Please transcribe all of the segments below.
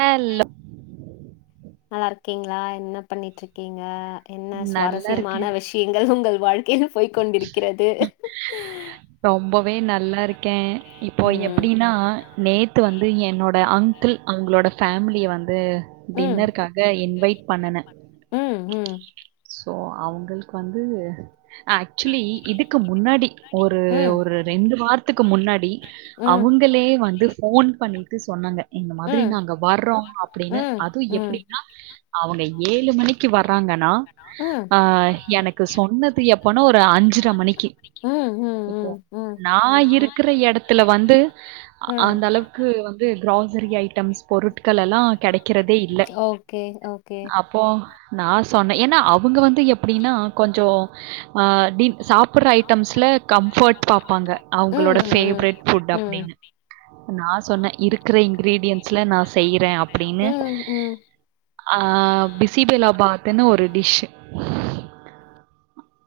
Hello க்ங்களா என்ன பண்ணிட்டு இருக்கீங்க என்ன நல்லா சுவாரஸ்யமான இருக்கேன். விஷயங்கள் உங்கள் வாழ் கே போய்கொண்டிருக்கிறது ரொம்பவே நல்லா இருக்கே இப்போ ம். எப்டின்னா நேத்து வந்து என்னோட அங்கிள் அவங்களோட ஃபேமிலிய வந்து ம். டின்னருக்காக இன்வைட் பண்ணன ம், ம். சோ அவங்களுக்கு வந்து ஆக்சுவலி இதுக்கு முன்னாடி ஒரு ம். ஒரு ரெண்டு வாரத்துக்கு முன்னாடி ம். அவங்களே வந்து ஃபோன் பண்ணிட்டு சொன்னாங்க இந்த மாதிரி ம். நாங்க வர்றோ அப்டின்னு ம், அதுவு ம். எப்டின்னா அவங்க ஏழு மணிக்கு வர்றாங்கன்னா ம். ஆ எனக்கு சொன்னது எப்பனா ஒரு அஞ்சரை மணிக்கி ம் ம் ம் நா இருக்கிற எடத்துல வந்து ம் அந்த அளவுக்கு வந்து கிராஸ் ஸிரி ஐட்டம்ஸ் பொருட்கள் எல்லா கெடைக்கிறதே இல்ல ஓகே ஓகே அப்போ நா சொன்னே ஏன்னா அவங்க வந்து எப்டின்னா கொஞ்சோ ஆ டீப் சாப் பிட்ற ஐட்டம்ஸ்ல கம்ஃபர்ட் பாப்பாங்க அவங்களோட பேவரட் ஃபுட் அப்டின்னு நா சொன்னே இருக்கிற இன்கிரீடியன்சுல நா செய்யறே அப்டின்னு ம் ம் ஆ பிசிபெல்லா பாத்ன்னு ஒரு டிஷ்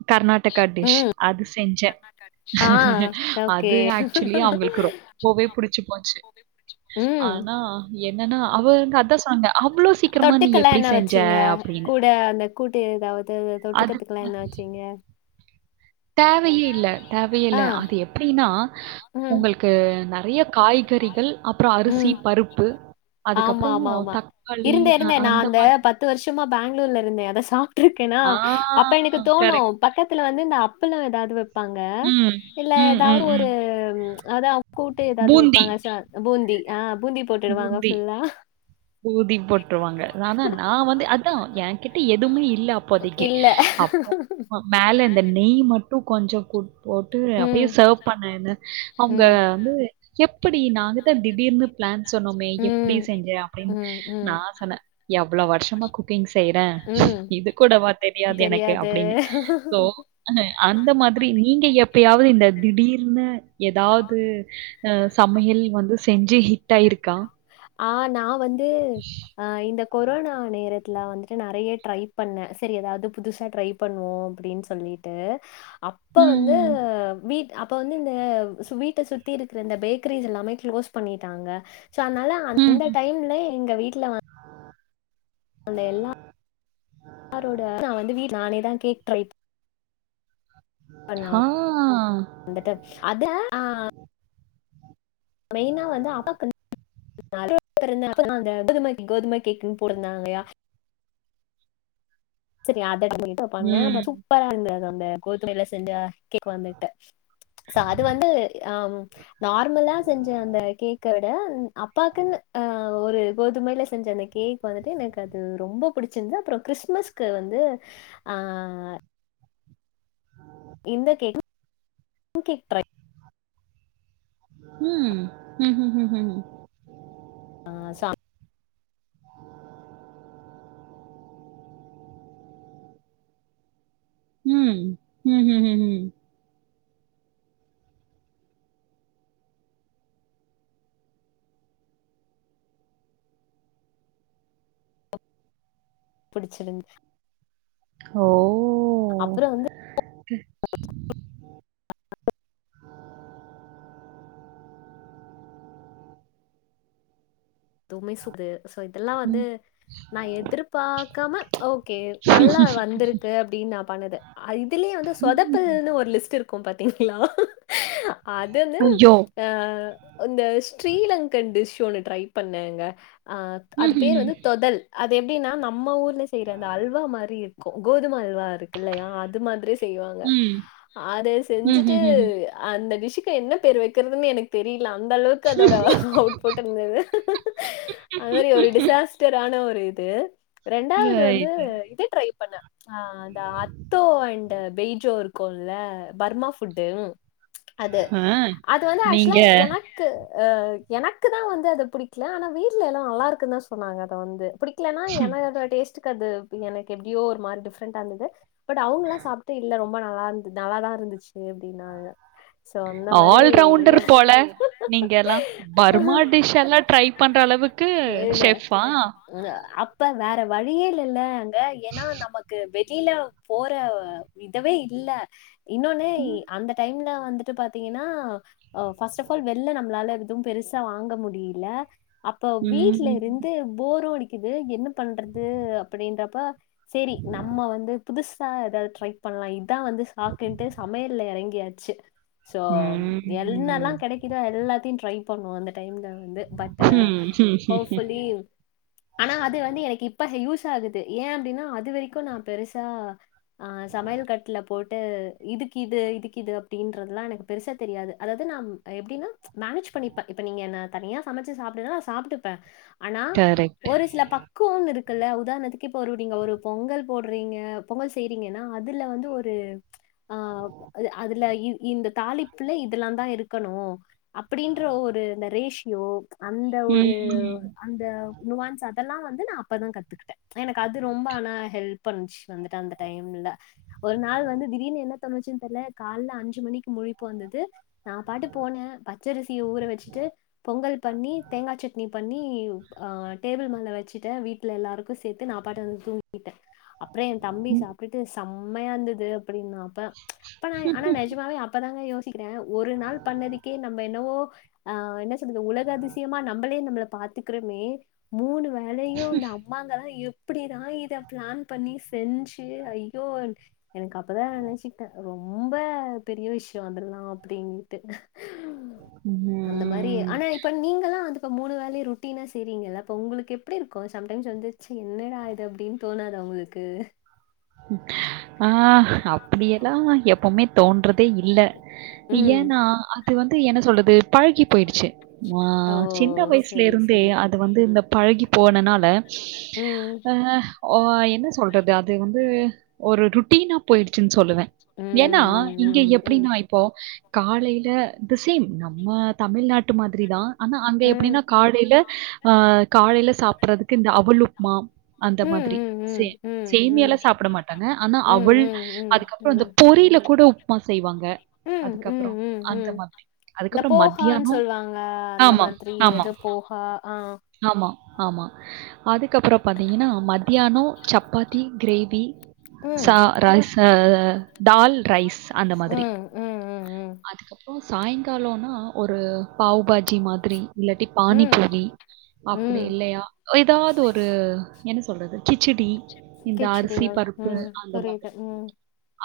கர்நாடகா டிஷ் ம் அது செஞ்ச நா ஓகே அது ஆக்சுவலி அவங்களுக்கு ரொம்பவே புடிச்சு போச்சு ம் ஆனா என்னன்னா அவங்க அதா சொ பாங்க அவ்ளோ சீக்கிரமா நீ தொட்டுக்கெல்லா எப்டி என்ன பிடிச்ச செஞ்ச வச்சீங்க அப்டின்னு கூட அந்த கூட்டு ஏதாவது தொட்டுகறதுக்கெல்லா என்ன வச்சீங்க தேவையே இல்ல தேவையே இல்ல அது எப்டின்னா ம் உங்களுக்கு நெறைய காய் கறிகள் அப்புறோ அரிசி பருப்பு ஆமா அதுக்கப்புறம் ஆமா ஆமா தக்காளி இருந்தே அ இருந்தே நா அந்த மாதிரி பத்து வருஷமா பெங்களூர்ல இருந்தே அத சாப்பிட்டுருக்கே ஆ அப்ப எனக்கு தோணு கரெக்ட். பக்கத்துல வ ந்து இந்த அப்பள ஏதாது வெப்பாங்க ம். இல்ல ம், ம், ஏதாவது ம். ஒரு அதா கூட்டு ஏதாது வெப் பூந்தி பூந்தி ஆ பூந்தி போட்டுவாங்க ஃபுல்லா பூந்தி போட்டுருவாங்க ஆனா நா வந்து அதா ஏ கிட்ட எதுவுமே இல்ல அப்போதைக்கி இல்ல. அப்போ அ மேல இந்த நெய் மட்டு கொஞ்ச கூ போட்டு அப்டியே ம். சர்வ் பண்ண என்ன அவங்க ம். வந்து எப்டி நாங்கதா திடீர்னு பிளான் சொன்னோமே எப்டி ம். செஞ்சே அப்டின்னு ம். நா ம். சொன்னே எவ்ளவு வருஷமா குக்கிங் செய்யறே ம். இது கூடவா தெரியாது எனக்கு அப்டின்னு சோ அ அந்த மாதிரி நீங்க எப்ப வது இந்த திடீர்னு எதாது அ சமையல் வந்து செஞ்சு ஹிட்ட யிருக்கா ஆ நா வந்து அ இந்த கொரோனா நேர துல வந்துட்டு நறைய ட்ரை பண்ணே சரி எதாது புதுசா ட்ரை பண்ணுவோ அப்டின் சொல்லிட்டு அப்ப வந்து ம். வீட் அப்ப வந்து இந்த சு வீட்ட சுத்தி இருக்குற இந்த பேக்கரிஸ் எல்லாமே க்ளோஸ் பண்ணிட்டாங்க சோ அதனால அந்த ம். டைம்ல எங்க வீட்ல வந் த எல்லாரோட நா வந்து வீட் நானே தா கேக் பண்ண [inaudible] வந்துட்டு அத ஆ மெயினா வந்து அப்பாக்கு அந்த [inaudible] கோதும கேக்குன் போட்ருந்தாங்கலயா சரி அத [unintelligible] பண்ணே சூப்பரா இருந்தது இந்த கோதுமைல செஞ்ச கேக் வந்துட்டு சோ அது வந்து ஆ நார்மலா செஞ்ச அந்த கேக்க விட அப்பாக்குன்னு அ ஒரு கோதுமைல செஞ்ச அந்த கேக் வந்துட்டு எனக்கு அது ரொம்ப பிடிச்சிருந்த அப்றம் க்றிஸ்மஸ் க்கு வந்து ஆ இந்த கேக் [inaudible] ம் கேக் ம் ம் ம் ம் ம் ஆ [inaudible] [inaudible] ம் ம் ம் ம் ம் புடிச்சிருந் ஓ [inaudible] அதுமே [unintelligible] சோ இதெல்லா வந்து நா எதிர்பாக்காம ஓகே நல்லா வந்திருக்கு அப்டின் பண்ணது ஆ இதுலே வந்து சொதப்பல்ன்னு ஒரு லிஸ்ட் இருக்கு பாத்தீங்களா அது வந்து ஐயோ. அ இந்த ஸ்ரீலங்கன் டிஷ் ஒன்னு ட்ரை பண்ணேங்க அ ம், அது ம், பேர் வந்து தொதல் அது எப்டின்னா நம்ம ஊர்ல செய்ற அந்த அல்வா மாரி இருக்கு கோதும அல்வா இரு க்குல்லையா அது மாதிரி செய்வாங்க ம். அத ம், செஞ்சுட்டு ம், ம், ம். அந்த டிஷ் கு என்ன பேர் வைக்கறதுன்னு எனக்கு தெரில அந்த அளவுக்கு அதோட அவுட்புட் இருந்துது அது மரி ஒரு டிசாஸ்டரான ஒரு இது ரெண்டாவது வந்து ரைட், ரைட். இதே ட்ரை பண்ண அ அந்த அத்தோ அண்ட் பெய்ஜோரு க்குல்ல பர்மா ஃபுட்டு அது ஆ. அது வந்து ஆக்ஷூவலா நீங்க எனக்கு ஆ எனக்கு தா வந்து அத புடிக்ல ஆனா வீட்ல எல்லா நல்லா இருக்குன் தா சொன்னாங்க அத வந்து புடிக்லனா என அதோ டேஸ்ட் கு அது எனக்கு எப்டியோ ஒரு மாரி டிஃப்ரெண்டா இருந்துது பட் அவங்களா சாப்ட்டு இல்ல ரொம்ப நல்லாந் நல்லா தா இரு ந்துச்சு அப்டின்னாங்க சோ அந்த மாரி ஆல்ரவுண்டர் போல நீங்கெல்லா பர்மா டிஷ் எல்லா ட்ரை பண்ற அளவுக்கு செஃப்பா உம் அப்ப வேற வழியே இல்லல்ல அங்க ஏனா நமக்கு வெளில போற இது லவே இல்ல இன்னொன்னு இ அந்த டைம்ல வந்துட்டு பாத்தீங்கன்னா அ ஃபஸ்ட் ஆஃப் ஆல் வெள்ல நம்ளால எதுவு பெருசா வாங்க முடில அப்ப வீட்ல ம். இருந்து போரு அடிக்குது என்ன பண்றது அப்டின்றப்ப சேரி நம்ம வந்து புதுசா எதாது ட்ரை பண்லா இதா வந்து சாக்குன்ட்டு சமையல்ல எறங்கி யாச்சீ சோ என்னல்லா ம். கெடைக்குதோ எல்லாத்தையு ட்ரை பண்ணுவோ அந்த டைம்ல பட்டு ம். ஹோஃபுல்லி ஆனா அது வந்து எனக்கு இப்ப யூஸ் சாகுது ஏ அப்டின்னா அது வரைக்கு நா பெருசா ஆ சமையல் கட்ல போ இதுக்கு இது இதுக்கு இது அப்படின்றதுல்லா எனக்கு பெருசா தெரியாது அதாவது நா எப்டின்னா மேனேஜ் பண்ணிப்பா இப்ப நீங்க என்ன தனியா சமைச்சு சாப்டு நா சாப்ட்டுப்பே ஆனா கரெக்ட். ஒரு சில பக்குவம் இருக்கு குள்ள உதாரணத்துக்கு இப்ப ஒரு நீங்க ஒரு பொங்கல் போடுறீங்க பொங்கல் செய்றீங்கன்னா அதுல வந்து ஒரு ஆ அதுல இந்த தாலிப்புல இதெல்லா தா இருக்கணு அப்படின்ற ஒரு இந்த ரேஷ் யோ அந்த ஒரு ம். அந்த நுவான்ஸ் அதெல்லா வந்து நான் அப்பதான் கத்துக் கிட்டேன் எனக்கு அது ரொம்ப ஆனா ஹெல்ப் பண்ச்சு வந்துட்ட அந்த டைம்ல ஒரு நாள் வந்து திடீர்னு என்ன தொச்சுன்ன தெரல கால அஞ்சு மணிக்கு மொழி போ வந்தது நான் பாட்டு போனே பச்சரிசிய ஊற வச்சுட்டு பொங்கல் பண்ணி தேங்கா சட்னி பண்ணி ஆ டேபிள் மேல வச்சுட்டேன் வீட் ல எல்லாருக்கு சேர்த்து நான் பாட்டு வந்து தூங்கிட்டே அப்புறம் என் தம்பி சாப்ட்டுட்டு செம்மையா இருந்தது அப்படின்னாப்ப ஆனா நிஜமாவே அப்பதாங்க யோச சிக்கிர ஒரு நாள் பண்ணதுக்கே நம்ம என்னவோ ஆ என்ன உலக அதிசயமா நம்மளே நம்மள பாத்துக்கிறோமே மூணு வ வேலையும் இந்த அம்மாங்கதா எப் படிதான் இத பிளான் பண்ணி செஞ்சு ஐயோ எனக்கு அப்பதான் நினச்சிகிட்டே ரொம்ப ரொம்ப பெரிய விஷய அதெல்லா அப்படின்னுட்டு ம். ஆனா இப்ப நீங்களா வந்து எப் மூணு வேலையு ருட்டீனா செய்றீங்களா உங்களுக்கு எப்படி இருக்கு சம்டைம்ஸ் வந்துச்ச என்னட இது அப்படின்னு தோணாதா உங்களுக்கு ஆ அப்படியெல்லா எப்பவுமே தோன்றதே இல்ல ம் ஏன்னா அது வந்து என்ன சொல்றது பழகி போயிடுச்சு ஆ ஓ சின்ன வயசுல செரி இருந்தே செரி அது வந்து இந்த பழகி போனனால ம் அ ஆ என்ன சொல்றது அது வந்து தூ ஒரு ருட்டீனா போயிடுச்சுன்னு சொல்லுவே ஏன்னா இங்க எப்படின்னா இப்போ காலையில் லா தி சேம் நம்ம தமிழ்நாட்டு மாதிரி தா ஆனா அங்க எப்படின்னா காலைல அ காலையில சாப்பறதுக்கு இந்த அவுல் உப்புமா அந்த சப்பாத்தி மாதி திரி சே சேமியல்லா சாப் சாப்ட மாட்டாங்க ஆனா அவள் அதுக்கப்புறம் இந்த அதுக்கப்றோ பொரியில கூட உப்மா செய்வாங்க ங்க ம் ம் அதுக்கப்புறம் ம் அந்த ம் மாதிரி இந்த அதுக்கப்புறம் மத்தியான ஆமாம் ஆமாம் அது போகா ஆ ஆமா ஆமா அதுக்கப்புற பாத்தீங்கன்னா மத்தியான சப்பாத்தி கிரேவி ரேவி ச ம் ரைஸ் டால் ரைஸ் அந்த மாதிரி ம் ம் ம் ம் அதுக்கப்புறம் சாயங்காலனா ஒரு பாவு பாஜி மாதிரி இல்லாட்டி பானி ம் பூரி அப்படி ம் இல்லையா ஏதாவது ஒரு என்ன சொல்றது கிச்சடி இந்த அரிசி கிச்சடியா பருப்பு ம் அந்த மாதிரி புரியுது ம்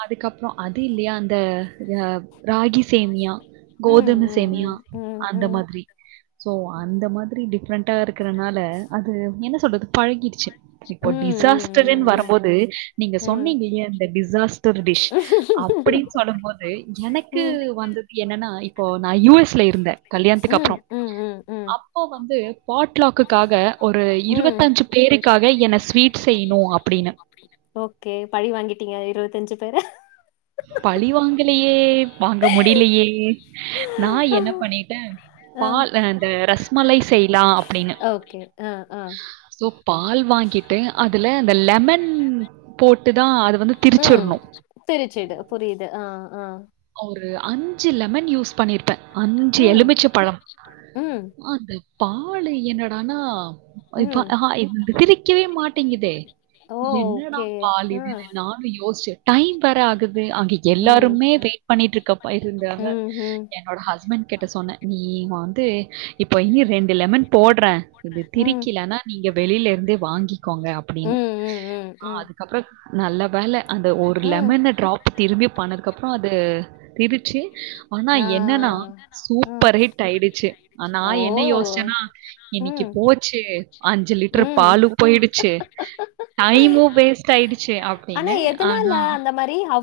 அதுக்கப்புற அது இல்லையா அந்த ராகி சேமியா ம் கோதும சேமியா ம் ம் ம் ம் அந்த மாதிரி சோ அந்த மாதிரி டிஃப்ரெண்ட்டா இருக்கறனால அது என்ன சொல்றது பழகிடுச்சு இப்போ ம் ம் ம் ம் ம் ம் ம் டிசாஸ்டர்ன்னு வர ம் போது நீங்க சொன்னீங்க இந்த டிசாஸ்டர் டிஷ் அப்படின் சொல்லும்போது எனக்கு கு வந்துது என்னன் இப்போ நான் யூ எஸ்ல இருந்தே கல்யாணத்துக்கு அப்புறம் ம் ம் ம் ம் அப்போ வந்து பாட்லாக்குக்காக ஒரு இருவத்தஞ்சு பேருக்காக என்ன ஸ்வீட் செய்ணும் அப்படின்னு ஓகே பழி வாங்கிட்டீங்க அந்த இருவத்தஞ்சு பேர பழி வாங்கலையே வாங்க முடியலையே நான் என்ன பண்ணிட்டே ஆ பால் அந்த ரசமலாய் செய்லா அப்படின்னு ஓகே ஆ ஆ ஸோ, பால் வாங்கிட்டு அதுல அந்த லெமன் போட்டு தா அத ம் திரிச்சுடு புரியுது ஆ ஆ ஒரு அஞ்சு லெமன் யூஸ் பண்ணிருப்பே அஞ்சு ம் எலுமிச்ச பழ ம் அந்த பாலு என்னடானா இப்ப ம் அஹா த் திரிக்கவே மாட்டேங்கிதே ஓ என்னடா ஓகே பாலு ஆ இதுன்னு நானு யோசுச்சே டைம் வேற ஆகுது அங்க ம் ம் எல்லாருமே வெய் பண்ணிட்ருக்கப்ப இருந்தாங்க ம் ம் என்னோட ஹஸ் ஹஸ்பண்ட் கிட்ட சொன்னே நீ வாந்து இப்ப இன்னி ரெண்டு லெமன் போட்றே இது ம் ம் திரிக்கலனா நீங்க வெளில இருந்தே வாங்கிக்கோங்க அப்டின்னு ம் ஆ அதுக்கப்ற நல்ல வேல அந்த ஒரு ம் லெமனு ட்ராப் திரும்பி பன்னதுக்கப்ற அது ம் திரி ச்சு ஆனா நா என்னனா சூப்பர் ஹிட் ஆயிடுச்சு ஆ நா என்ன யோசுச்சனா இன்னைக்கு போச்சு அஞ்சு லிட்ரு பாலு போயிடுச்சு டைமு வேஸ்ட் டாயிடுச்சு அப்டின்னு ஆனா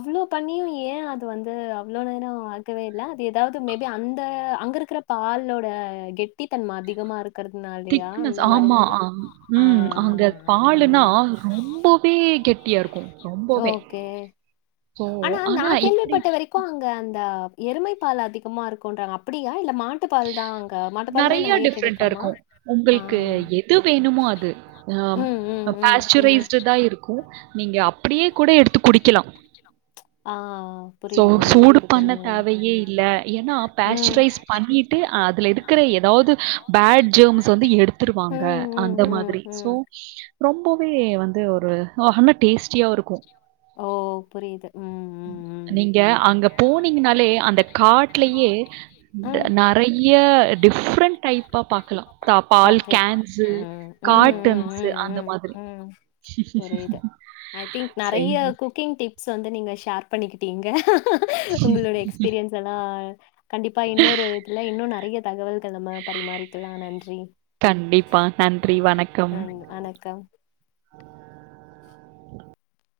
இவ்ளோ பண்ணியு ஏ அது வந்து அவ்ளோ நேர அ க்கவே இல்ல அது எதாவ்து மே பி அந்த அங்க இருக்கிற பாலோட கெட்டித்தன்ம அதிகமாருக் கறதுனாலயா திக்னஸ் அந்த ஆமா. மாரியெதாதா ஆமா. ஆ ம். அங்க பாலுன்னா ம் ரொம்பவே கெட்டியா இருக்கும். ரொம்பவே. ஓகே ஸோ ஆனா நா எப்படி கேள்விப்பட்ட வரைக்கு அங்க அந்த எருமை பால் அதிகமா இருக்குன்றாங்க அப்டியா இல்ல மாட்டுப்பால் தா அங்க மாட்டுப்பாலுமே நெறைய டிஃபரெண்ட்டா கிடைக்குமா இருக்கும். ஆ ஆம் ம், ம், அப் ம், ம். பாஸ்ட்டுரைஸ்டுதா இருக்கு நீங்க அப்டியே கூட எடுத்து குடிக்கலா ஆ சோ புரியுது, புரியுது. சூடு பண்ண ம். தேவையே இல்ல ஏனா ம். ப்பேஸ்ட்ரைஸ் பண்ணிட்டு அ அதுல இருக்குற எதாவ்து பேட் ஜேம்ஸ வந்து எடுத்துருவாங்க ம், ம், அந்த ம், மாதிரி சோ ம். ரொம்பவே வந்து ஒரு ஆ ஆனா டேஸ்ட்டியாவு இருக்கு ம் நீங்க அங்க போனீங்கனாலே அந்த காட்லயே ப ம். நெறைய டிஃப்ரெண்ட் டைப்பா பாக்கலா பா பால் பாக்கலாம். கேன்ஸு ம், ம், ம், காட்டன்ஸ்சு ம், அந்த ம், மாதிரி [inaudible] ம். புரியுது. ஐ திங்க் சரி. நெறைய குக்கிங் டிப்ஸ் வந்து நீங்க ஷேர் பண்ணிக்கிட்டீங்க உங்களோடைய எக்ஸ்பீரியன்ஸெல்லா கண்டிப்பா இன்னொரு இதுல இன்னு நெறைய தகவல் நம்ம பரிமாறிக்கலா நன்றி கண்டிப்பா நன்றி வணக்கம் நன் வணக்கம்.